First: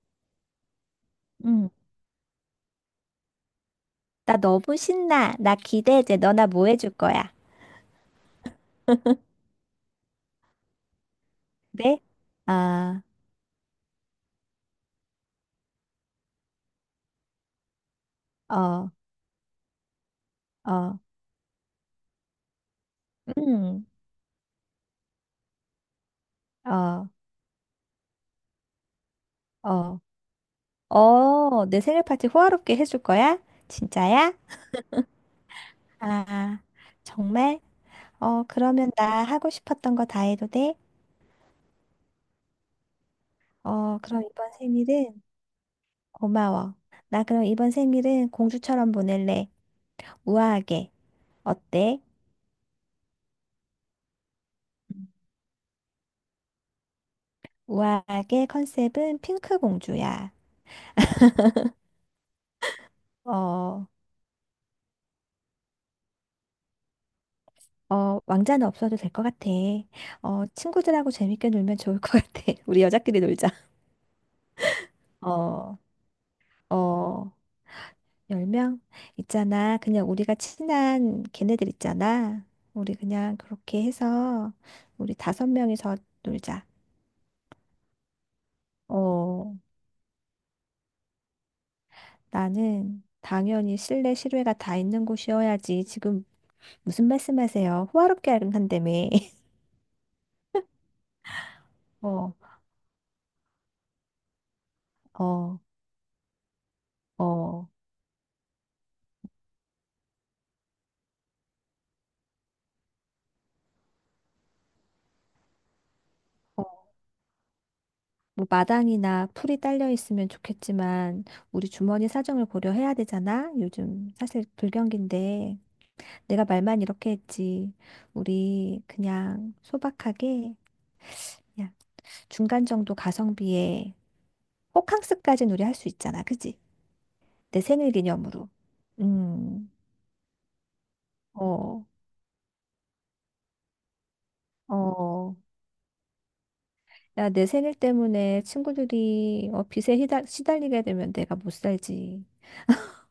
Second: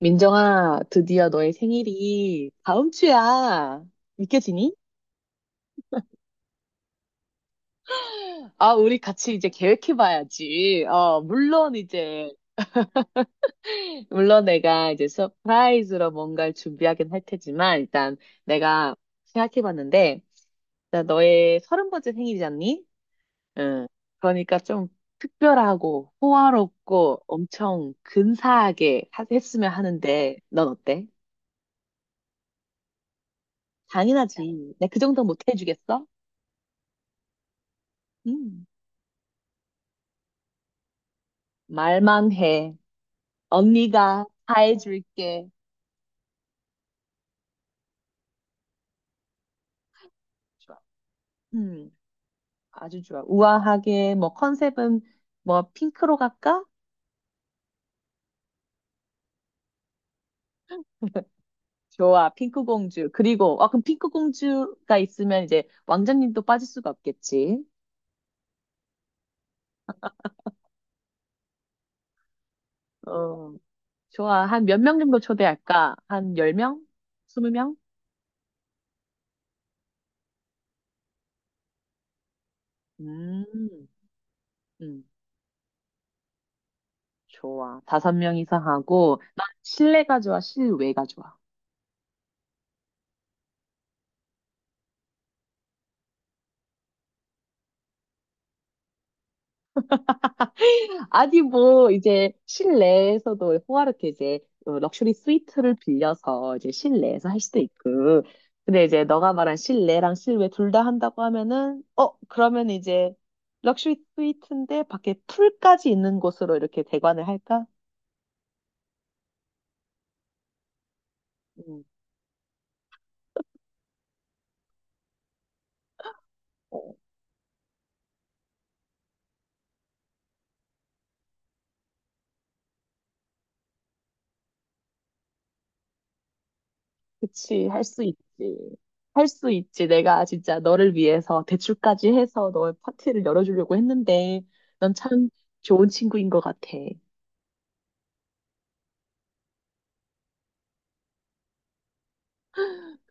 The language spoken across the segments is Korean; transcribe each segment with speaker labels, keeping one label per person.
Speaker 1: 민정아, 드디어 너의
Speaker 2: 응.
Speaker 1: 생일이 다음 주야.
Speaker 2: 나
Speaker 1: 믿겨지니?
Speaker 2: 너무 신나. 나 기대해 너나 뭐 해줄 거야?
Speaker 1: 아, 우리 같이 이제 계획해봐야지.
Speaker 2: 네? 아,
Speaker 1: 물론 내가 이제 서프라이즈로 뭔가를 준비하긴 할 테지만, 일단
Speaker 2: 어,
Speaker 1: 내가 생각해봤는데,
Speaker 2: 어,
Speaker 1: 일단 너의 30번째 생일이잖니?
Speaker 2: 음,
Speaker 1: 응. 그러니까 좀 특별하고
Speaker 2: 어,
Speaker 1: 호화롭고 엄청 근사하게 했으면
Speaker 2: 어,
Speaker 1: 하는데, 넌 어때?
Speaker 2: 내 생일 파티 호화롭게 해줄 거야? 진짜야?
Speaker 1: 당연하지. 내가 그 정도 못 해주겠어?
Speaker 2: 아, 정말?
Speaker 1: 음.
Speaker 2: 그러면 나 하고 싶었던 거 다 해도 돼?
Speaker 1: 말만 해.
Speaker 2: 어, 그럼
Speaker 1: 언니가
Speaker 2: 이번
Speaker 1: 다
Speaker 2: 생일은
Speaker 1: 해줄게.
Speaker 2: 고마워. 나 그럼 이번 생일은 공주처럼 보낼래.
Speaker 1: 좋아.
Speaker 2: 우아하게.
Speaker 1: 음,
Speaker 2: 어때?
Speaker 1: 아주 좋아. 우아하게, 뭐, 컨셉은,
Speaker 2: 음.
Speaker 1: 뭐, 핑크로 갈까?
Speaker 2: 우아하게 컨셉은 핑크 공주야.
Speaker 1: 좋아, 핑크 공주. 그리고, 아, 그럼
Speaker 2: 어.
Speaker 1: 핑크 공주가 있으면 이제 왕자님도 빠질 수가 없겠지.
Speaker 2: 왕자는 없어도 될 것 같아. 친구들하고 재밌게 놀면 좋을 것 같아. 우리 여자끼리 놀자.
Speaker 1: 어, 좋아. 한 몇 명 정도
Speaker 2: 어,
Speaker 1: 초대할까? 한 10명?
Speaker 2: 어,
Speaker 1: 20명?
Speaker 2: 10명 있잖아. 그냥 우리가 친한 걔네들 있잖아. 우리 그냥 그렇게
Speaker 1: 음,
Speaker 2: 해서
Speaker 1: 음,
Speaker 2: 우리 다섯 명이서 놀자.
Speaker 1: 좋아. 다섯 명이서 하고, 난
Speaker 2: 어,
Speaker 1: 실내가 좋아, 실외가 좋아.
Speaker 2: 나는 당연히 실내 실외가 다 있는 곳이어야지. 지금 무슨 말씀하세요? 호화롭게 한다며.
Speaker 1: 아니, 뭐, 이제,
Speaker 2: 어,
Speaker 1: 실내에서도 호화롭게 이제, 럭셔리
Speaker 2: 어,
Speaker 1: 스위트를 빌려서 이제
Speaker 2: 어.
Speaker 1: 실내에서 할 수도
Speaker 2: 어.
Speaker 1: 있고. 근데 이제, 너가 말한 실내랑 실외 둘 다 한다고 하면은, 그러면 이제, 럭셔리 스위트인데, 밖에 풀까지 있는 곳으로 이렇게 대관을 할까?
Speaker 2: 뭐 마당이나 풀이 딸려 있으면 좋겠지만 우리
Speaker 1: 음,
Speaker 2: 주머니 사정을 고려해야 되잖아. 요즘 사실 불경기인데 내가 말만
Speaker 1: 어,
Speaker 2: 이렇게 했지. 우리 그냥 소박하게 그냥 중간 정도 가성비에 호캉스까지는 우리 할 수 있잖아. 그지? 내
Speaker 1: 그치, 할
Speaker 2: 생일
Speaker 1: 수 있지.
Speaker 2: 기념으로.
Speaker 1: 할 수
Speaker 2: 음.
Speaker 1: 있지. 내가 진짜 너를 위해서
Speaker 2: 어.
Speaker 1: 대출까지 해서 너의 파티를 열어주려고 했는데, 넌 참
Speaker 2: 어.
Speaker 1: 좋은 친구인 것 같아.
Speaker 2: 야, 내 생일 때문에 친구들이 빚에 시달리게 되면 내가 못 살지.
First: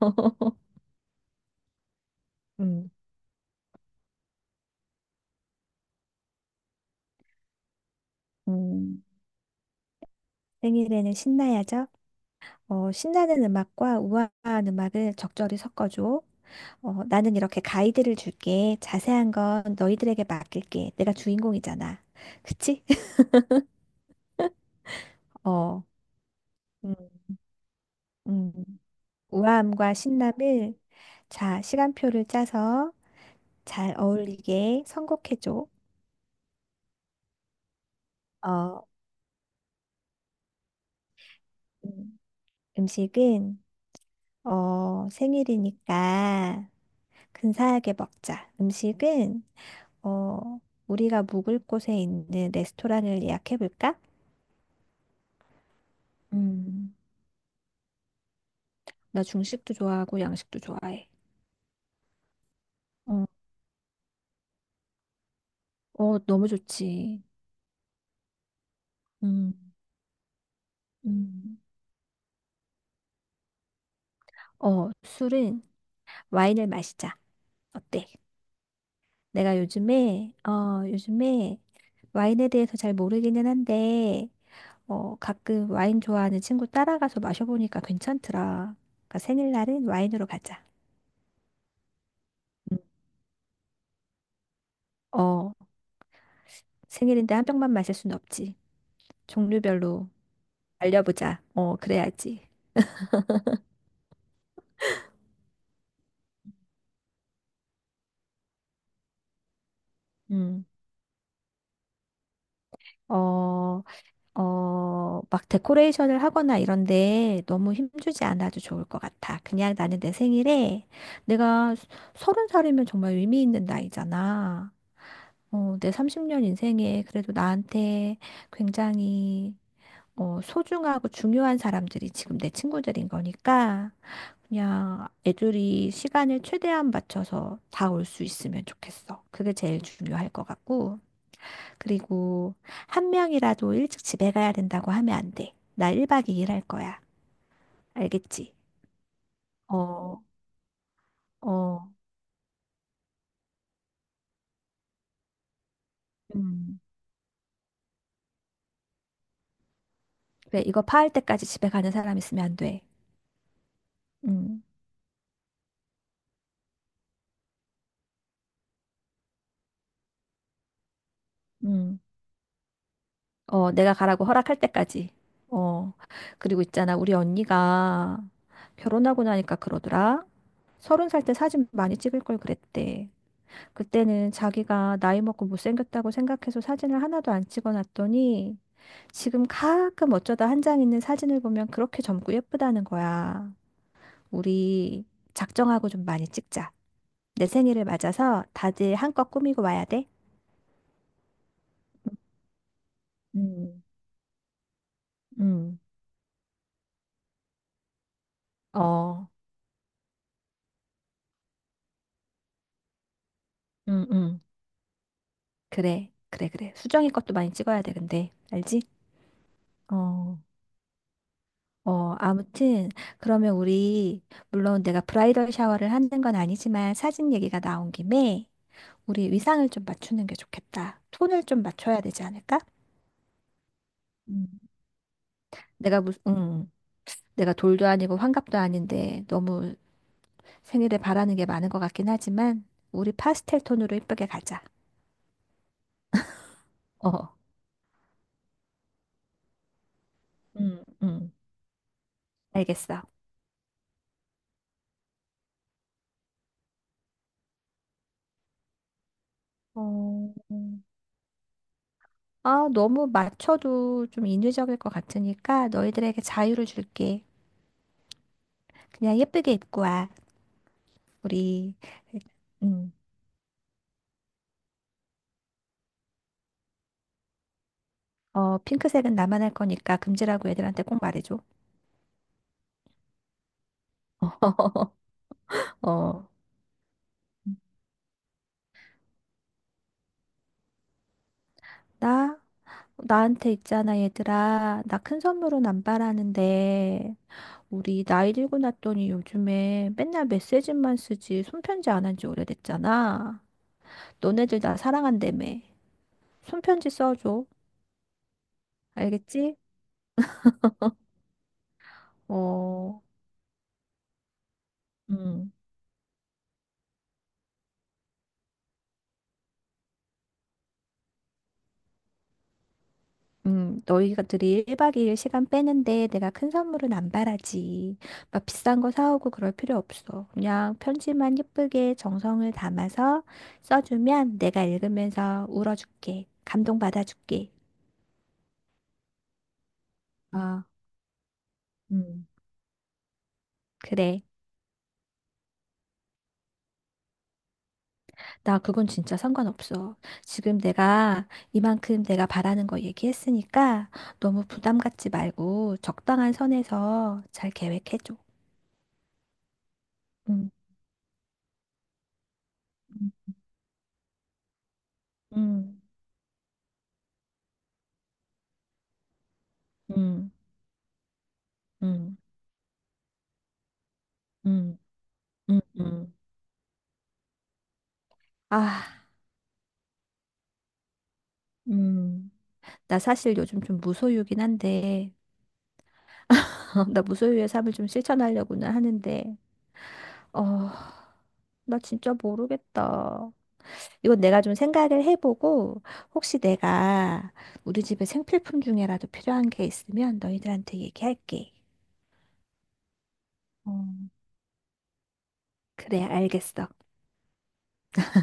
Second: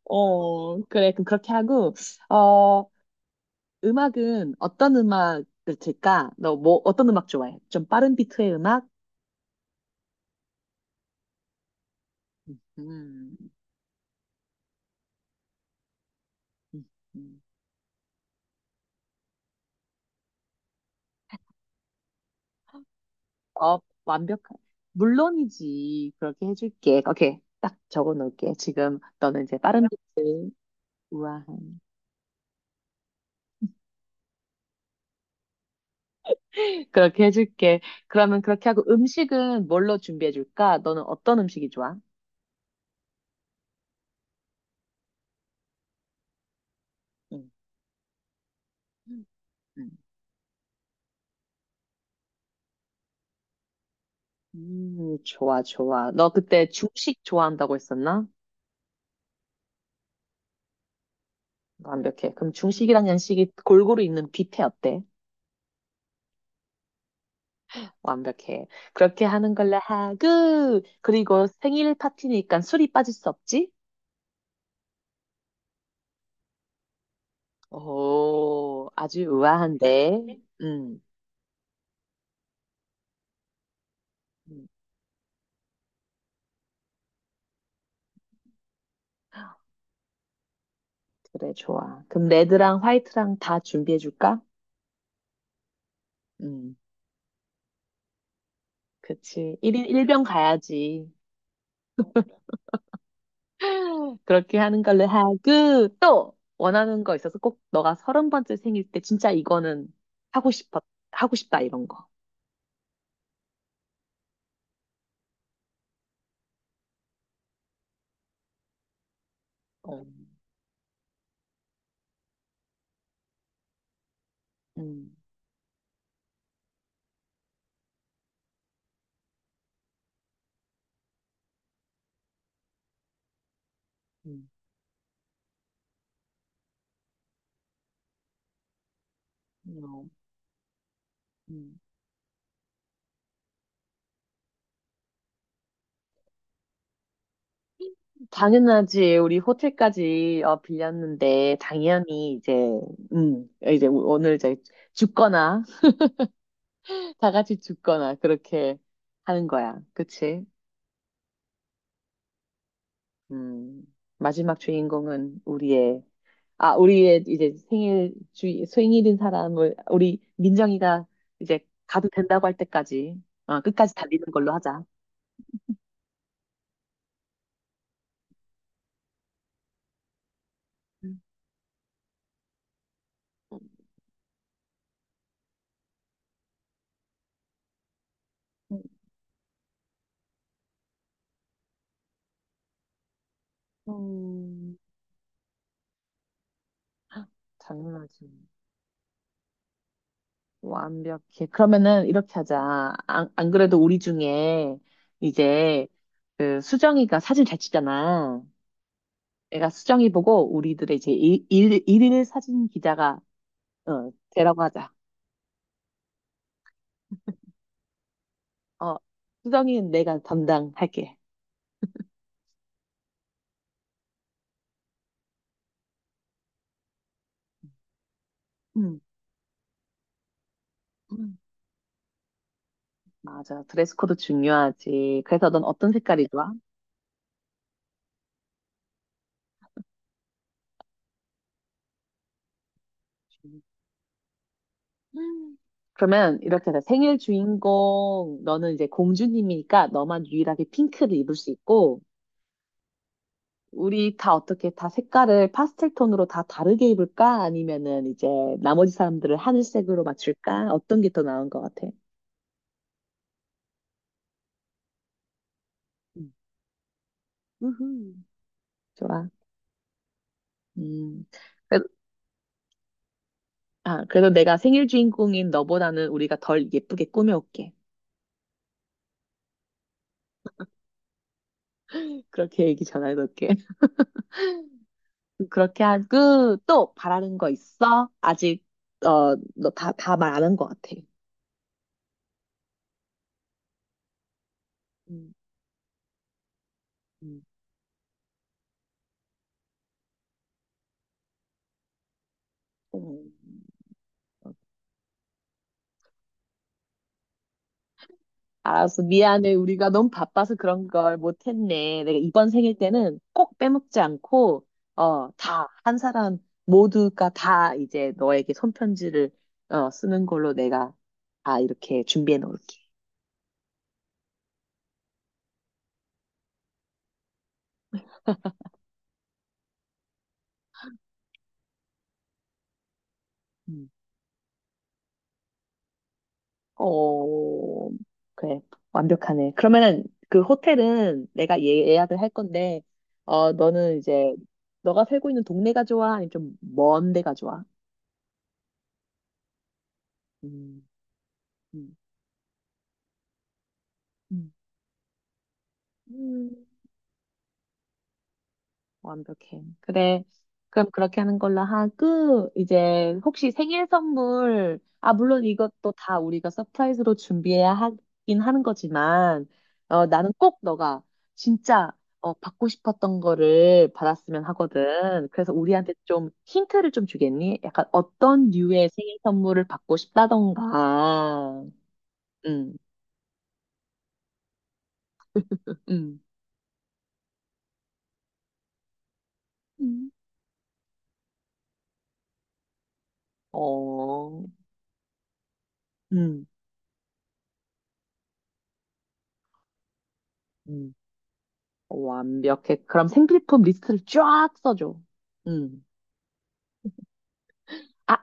Speaker 1: 그래. 그럼 그렇게 하고, 어,
Speaker 2: 음.
Speaker 1: 음악은 어떤 음악을 들까? 너 뭐, 어떤 음악 좋아해? 좀 빠른 비트의 음악?
Speaker 2: 음. 생일에는 신나야죠.
Speaker 1: 음,
Speaker 2: 신나는 음악과 우아한 음악을 적절히 섞어줘.
Speaker 1: 음,
Speaker 2: 나는
Speaker 1: 음.
Speaker 2: 이렇게 가이드를 줄게. 자세한 건 너희들에게 맡길게. 내가 주인공이잖아. 그치?
Speaker 1: 어, 완벽한.
Speaker 2: 어,
Speaker 1: 물론이지. 그렇게
Speaker 2: 음,
Speaker 1: 해줄게. 오케이. 딱 적어
Speaker 2: 음.
Speaker 1: 놓을게. 지금 너는 이제 빠른
Speaker 2: 우아함과
Speaker 1: 비트.
Speaker 2: 신남을
Speaker 1: 우와.
Speaker 2: 자, 시간표를 짜서 잘 어울리게 선곡해줘.
Speaker 1: 그렇게 해줄게. 그러면 그렇게 하고
Speaker 2: 어,
Speaker 1: 음식은 뭘로 준비해 줄까? 너는 어떤 음식이 좋아?
Speaker 2: 음, 음식은 생일이니까
Speaker 1: 응.
Speaker 2: 근사하게 먹자. 음식은
Speaker 1: 응.
Speaker 2: 어, 우리가 묵을 곳에 있는 레스토랑을 예약해볼까?
Speaker 1: 좋아, 좋아. 너 그때
Speaker 2: 음,
Speaker 1: 중식 좋아한다고 했었나?
Speaker 2: 나 중식도 좋아하고 양식도 좋아해.
Speaker 1: 완벽해. 그럼 중식이랑
Speaker 2: 어,
Speaker 1: 양식이 골고루 있는 뷔페 어때?
Speaker 2: 너무 좋지.
Speaker 1: 완벽해. 그렇게
Speaker 2: 음.
Speaker 1: 하는 걸로 하고, 그리고
Speaker 2: 음,
Speaker 1: 생일 파티니까 술이 빠질 수 없지?
Speaker 2: 술은 와인을 마시자. 어때?
Speaker 1: 오, 아주
Speaker 2: 내가 요즘에,
Speaker 1: 우아한데.
Speaker 2: 어, 요즘에 와인에 대해서 잘 모르기는 한데,
Speaker 1: 음,
Speaker 2: 가끔 와인 좋아하는 친구 따라가서 마셔보니까 괜찮더라. 그러니까 생일날은 와인으로 가자.
Speaker 1: 그래, 좋아. 그럼
Speaker 2: 음.
Speaker 1: 레드랑 화이트랑 다 준비해줄까?
Speaker 2: 어,
Speaker 1: 음,
Speaker 2: 생일인데 한 병만 마실 순 없지.
Speaker 1: 그치. 1인 일
Speaker 2: 종류별로
Speaker 1: 병 가야지.
Speaker 2: 알려보자. 그래야지.
Speaker 1: 그렇게 하는 걸로 하고, 또 원하는 거 있어서 꼭 너가 30번째 생일 때 진짜 이거는 하고
Speaker 2: 음.
Speaker 1: 싶어, 하고 싶다, 이런 거.
Speaker 2: 어, 막 데코레이션을 하거나 이런데 너무 힘주지 않아도 좋을 것 같아. 그냥 나는
Speaker 1: 어.
Speaker 2: 내 생일에 내가 서른 살이면 정말 의미 있는 나이잖아.
Speaker 1: 음.
Speaker 2: 내 30년 인생에 그래도 나한테 굉장히 소중하고 중요한 사람들이 지금 내 친구들인 거니까
Speaker 1: 음.
Speaker 2: 그냥 애들이 시간을 최대한 맞춰서 다 올 수 있으면 좋겠어. 그게 제일
Speaker 1: 어,
Speaker 2: 중요할 것 같고.
Speaker 1: 음.
Speaker 2: 그리고 한 명이라도 일찍 집에 가야 된다고 하면 안 돼. 나 1박 2일 할 거야. 알겠지?
Speaker 1: 당연하지. 우리
Speaker 2: 어,
Speaker 1: 호텔까지 빌렸는데
Speaker 2: 어,
Speaker 1: 당연히 이제 이제 오늘 이제 죽거나
Speaker 2: 음.
Speaker 1: 다 같이 죽거나 그렇게 하는 거야. 그치?
Speaker 2: 그래, 이거 파할 때까지 집에 가는 사람 있으면 안 돼.
Speaker 1: 음 마지막
Speaker 2: 음,
Speaker 1: 주인공은 우리의 이제 생일 주 생일인 사람을 우리 민정이가 이제
Speaker 2: 음.
Speaker 1: 가도 된다고 할 때까지
Speaker 2: 내가
Speaker 1: 끝까지 달리는
Speaker 2: 가라고
Speaker 1: 걸로
Speaker 2: 허락할
Speaker 1: 하자.
Speaker 2: 때까지. 어. 그리고 있잖아, 우리 언니가 결혼하고 나니까 그러더라. 서른
Speaker 1: 음,
Speaker 2: 살 때 사진 많이 찍을 걸 그랬대. 그때는 자기가 나이 먹고 못생겼다고 생각해서 사진을 하나도 안 찍어놨더니
Speaker 1: 음,
Speaker 2: 지금 가끔 어쩌다 한 장 있는 사진을 보면 그렇게 젊고 예쁘다는 거야.
Speaker 1: 음.
Speaker 2: 우리 작정하고 좀 많이 찍자. 내 생일을
Speaker 1: 당연하지.
Speaker 2: 맞아서 다들 한껏 꾸미고 와야 돼.
Speaker 1: 완벽해. 그러면은 이렇게 하자. 안 그래도
Speaker 2: 음,
Speaker 1: 우리 중에
Speaker 2: 음,
Speaker 1: 이제 그 수정이가 사진 잘 찍잖아.
Speaker 2: 어,
Speaker 1: 내가 수정이 보고 우리들의 이제 일일 사진 기자가
Speaker 2: 음, 음.
Speaker 1: 되라고 하자.
Speaker 2: 그래, 그래, 그래. 수정이 것도 많이 찍어야 돼, 근데. 알지?
Speaker 1: 어, 수정이는 내가
Speaker 2: 어,
Speaker 1: 담당할게.
Speaker 2: 아무튼, 그러면 우리, 물론 내가 브라이덜 샤워를 하는 건 아니지만 사진 얘기가 나온 김에
Speaker 1: 음.
Speaker 2: 우리 의상을 좀 맞추는 게 좋겠다.
Speaker 1: 음.
Speaker 2: 톤을 좀 맞춰야 되지 않을까?
Speaker 1: 맞아. 드레스 코드
Speaker 2: 음.
Speaker 1: 중요하지. 그래서 넌 어떤
Speaker 2: 내가 무슨,
Speaker 1: 색깔이 좋아?
Speaker 2: 음, 내가 돌도 아니고 환갑도 아닌데 너무 생일에 바라는 게 많은 것 같긴 하지만 우리 파스텔 톤으로 이쁘게 가자.
Speaker 1: 음. 그러면 이렇게 하자. 생일
Speaker 2: 어,
Speaker 1: 주인공 너는 이제 공주님이니까 너만 유일하게
Speaker 2: 음,
Speaker 1: 핑크를
Speaker 2: 음,
Speaker 1: 입을 수 있고
Speaker 2: 알겠어.
Speaker 1: 우리 다 어떻게 다 색깔을 파스텔 톤으로 다 다르게 입을까? 아니면은 이제 나머지 사람들을 하늘색으로
Speaker 2: 어,
Speaker 1: 맞출까? 어떤 게 더 나은 것 같아?
Speaker 2: 너무 맞춰도 좀 인위적일 것 같으니까 너희들에게
Speaker 1: 음.
Speaker 2: 자유를 줄게.
Speaker 1: 우후.
Speaker 2: 그냥
Speaker 1: 좋아.
Speaker 2: 예쁘게 입고 와.
Speaker 1: 음.
Speaker 2: 우리,
Speaker 1: 그래-
Speaker 2: 음,
Speaker 1: 아, 그래도 내가 생일 주인공인 너보다는 우리가 덜 예쁘게 꾸며올게.
Speaker 2: 핑크색은 나만 할 거니까 금지라고 애들한테 꼭 말해줘.
Speaker 1: 그렇게 얘기 전해놓을게. 그렇게
Speaker 2: 어,
Speaker 1: 하고 또 바라는 거 있어? 아직 너 다 말 안 한 것 같아.
Speaker 2: 나? 나한테 있잖아, 얘들아. 나 큰
Speaker 1: 음,
Speaker 2: 선물은 안 바라는데,
Speaker 1: 음.
Speaker 2: 우리 나이 들고 났더니 요즘에 맨날 메시지만 쓰지 손편지 안 한지
Speaker 1: 음.
Speaker 2: 오래됐잖아. 너네들 나 사랑한다며. 손편지 써줘.
Speaker 1: 알았어. 미안해.
Speaker 2: 알겠지?
Speaker 1: 우리가 너무 바빠서 그런 걸 못했네. 내가 이번 생일
Speaker 2: 어,
Speaker 1: 때는 꼭 빼먹지 않고,
Speaker 2: 음.
Speaker 1: 한 사람 모두가 다 이제 너에게 손편지를, 쓰는 걸로 내가 다 이렇게 준비해 놓을게.
Speaker 2: 너희들이 1박 2일 시간 빼는데 내가 큰 선물은 안 바라지. 막 비싼 거 사오고 그럴 필요 없어. 그냥 편지만 예쁘게 정성을 담아서
Speaker 1: 음.
Speaker 2: 써주면 내가 읽으면서 울어줄게. 감동받아줄게.
Speaker 1: 어, 그래. 완벽하네. 그러면은 그
Speaker 2: 아,
Speaker 1: 호텔은 내가 예약을
Speaker 2: 음,
Speaker 1: 할 건데, 너는
Speaker 2: 그래.
Speaker 1: 이제, 너가 살고 있는 동네가 좋아? 아니면 좀 먼 데가 좋아?
Speaker 2: 나 그건 진짜 상관없어. 지금
Speaker 1: 음,
Speaker 2: 내가
Speaker 1: 음,
Speaker 2: 이만큼 내가 바라는 거 얘기했으니까 너무
Speaker 1: 음.
Speaker 2: 부담 갖지 말고 적당한
Speaker 1: 음,
Speaker 2: 선에서 잘 계획해줘.
Speaker 1: 완벽해. 그래.
Speaker 2: 음,
Speaker 1: 그럼 그렇게 하는 걸로 하고, 이제
Speaker 2: 음,
Speaker 1: 혹시 생일 선물, 아, 물론
Speaker 2: 음,
Speaker 1: 이것도 다 우리가 서프라이즈로 준비해야 하긴 하는 거지만, 나는
Speaker 2: 음,
Speaker 1: 꼭 너가 진짜,
Speaker 2: 음.
Speaker 1: 받고 싶었던 거를 받았으면
Speaker 2: 음.
Speaker 1: 하거든. 그래서
Speaker 2: 음,
Speaker 1: 우리한테
Speaker 2: 음.
Speaker 1: 좀 힌트를 좀 주겠니? 약간 어떤
Speaker 2: 아,
Speaker 1: 류의 생일 선물을 받고 싶다던가.
Speaker 2: 음.
Speaker 1: 음,
Speaker 2: 나 사실 요즘 좀 무소유긴 한데,
Speaker 1: 음,
Speaker 2: 나 무소유의 삶을 좀 실천하려고는 하는데,
Speaker 1: 음.
Speaker 2: 어, 나 진짜 모르겠다. 이건 내가
Speaker 1: 어,
Speaker 2: 좀 생각을 해보고, 혹시
Speaker 1: 음,
Speaker 2: 내가 우리 집에 생필품 중에라도 필요한 게 있으면 너희들한테
Speaker 1: 음.
Speaker 2: 얘기할게.
Speaker 1: 완벽해. 그럼 생필품
Speaker 2: 어,
Speaker 1: 리스트를 쫙 써줘. 음.
Speaker 2: 그래, 알겠어.
Speaker 1: 아,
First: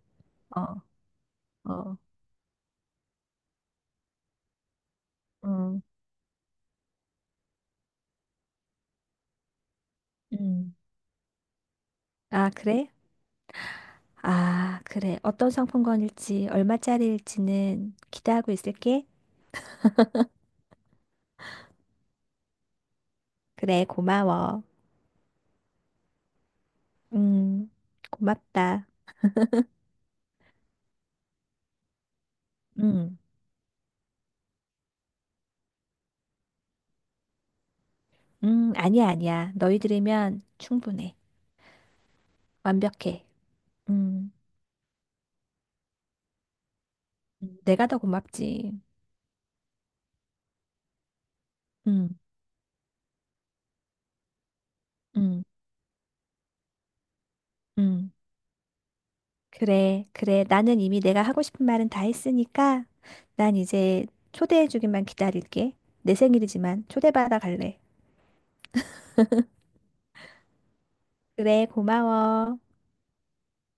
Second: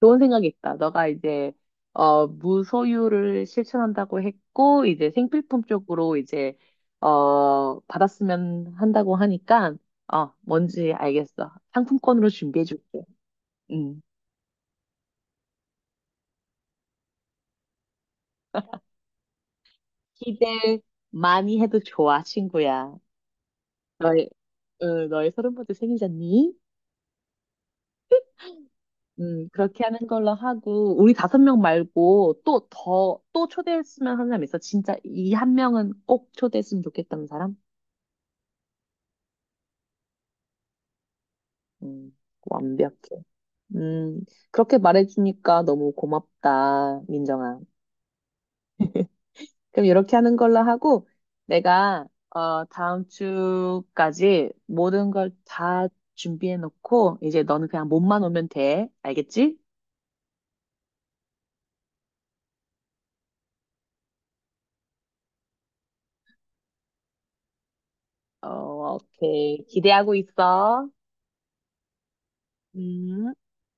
Speaker 1: 좋은 생각이 있다.
Speaker 2: 어,
Speaker 1: 너가 이제,
Speaker 2: 어,
Speaker 1: 무소유를 실천한다고 했고, 이제 생필품
Speaker 2: 음,
Speaker 1: 쪽으로 이제, 받았으면 한다고 하니까,
Speaker 2: 음.
Speaker 1: 뭔지 알겠어. 상품권으로
Speaker 2: 아, 그래?
Speaker 1: 준비해줄게. 음.
Speaker 2: 아, 그래. 어떤 상품권일지, 얼마짜리일지는 기대하고 있을게.
Speaker 1: 기대 많이 해도 좋아, 친구야.
Speaker 2: 그래,
Speaker 1: 너의,
Speaker 2: 고마워.
Speaker 1: 너의 30번째 생일잖니?
Speaker 2: 음, 고맙다.
Speaker 1: 그렇게 하는 걸로 하고, 우리 다섯 명 말고
Speaker 2: 음,
Speaker 1: 또 초대했으면 하는 사람 있어? 진짜 이 한 명은 꼭 초대했으면 좋겠다는 사람?
Speaker 2: 아니야, 아니야. 너희들이면 충분해.
Speaker 1: 음, 완벽해.
Speaker 2: 완벽해.
Speaker 1: 음,
Speaker 2: 음,
Speaker 1: 그렇게 말해주니까 너무 고맙다, 민정아.
Speaker 2: 내가 더 고맙지.
Speaker 1: 그럼 이렇게 하는 걸로 하고, 내가,
Speaker 2: 음,
Speaker 1: 다음 주까지 모든 걸
Speaker 2: 음,
Speaker 1: 다 준비해놓고, 이제 너는 그냥
Speaker 2: 음.
Speaker 1: 몸만 오면 돼. 알겠지?
Speaker 2: 그래, 그래. 나는 이미 내가 하고 싶은 말은 다 했으니까 난 이제 초대해주기만 기다릴게. 내 생일이지만 초대받아 갈래.
Speaker 1: 오케이. 기대하고 있어.
Speaker 2: 그래, 고마워.
Speaker 1: 음.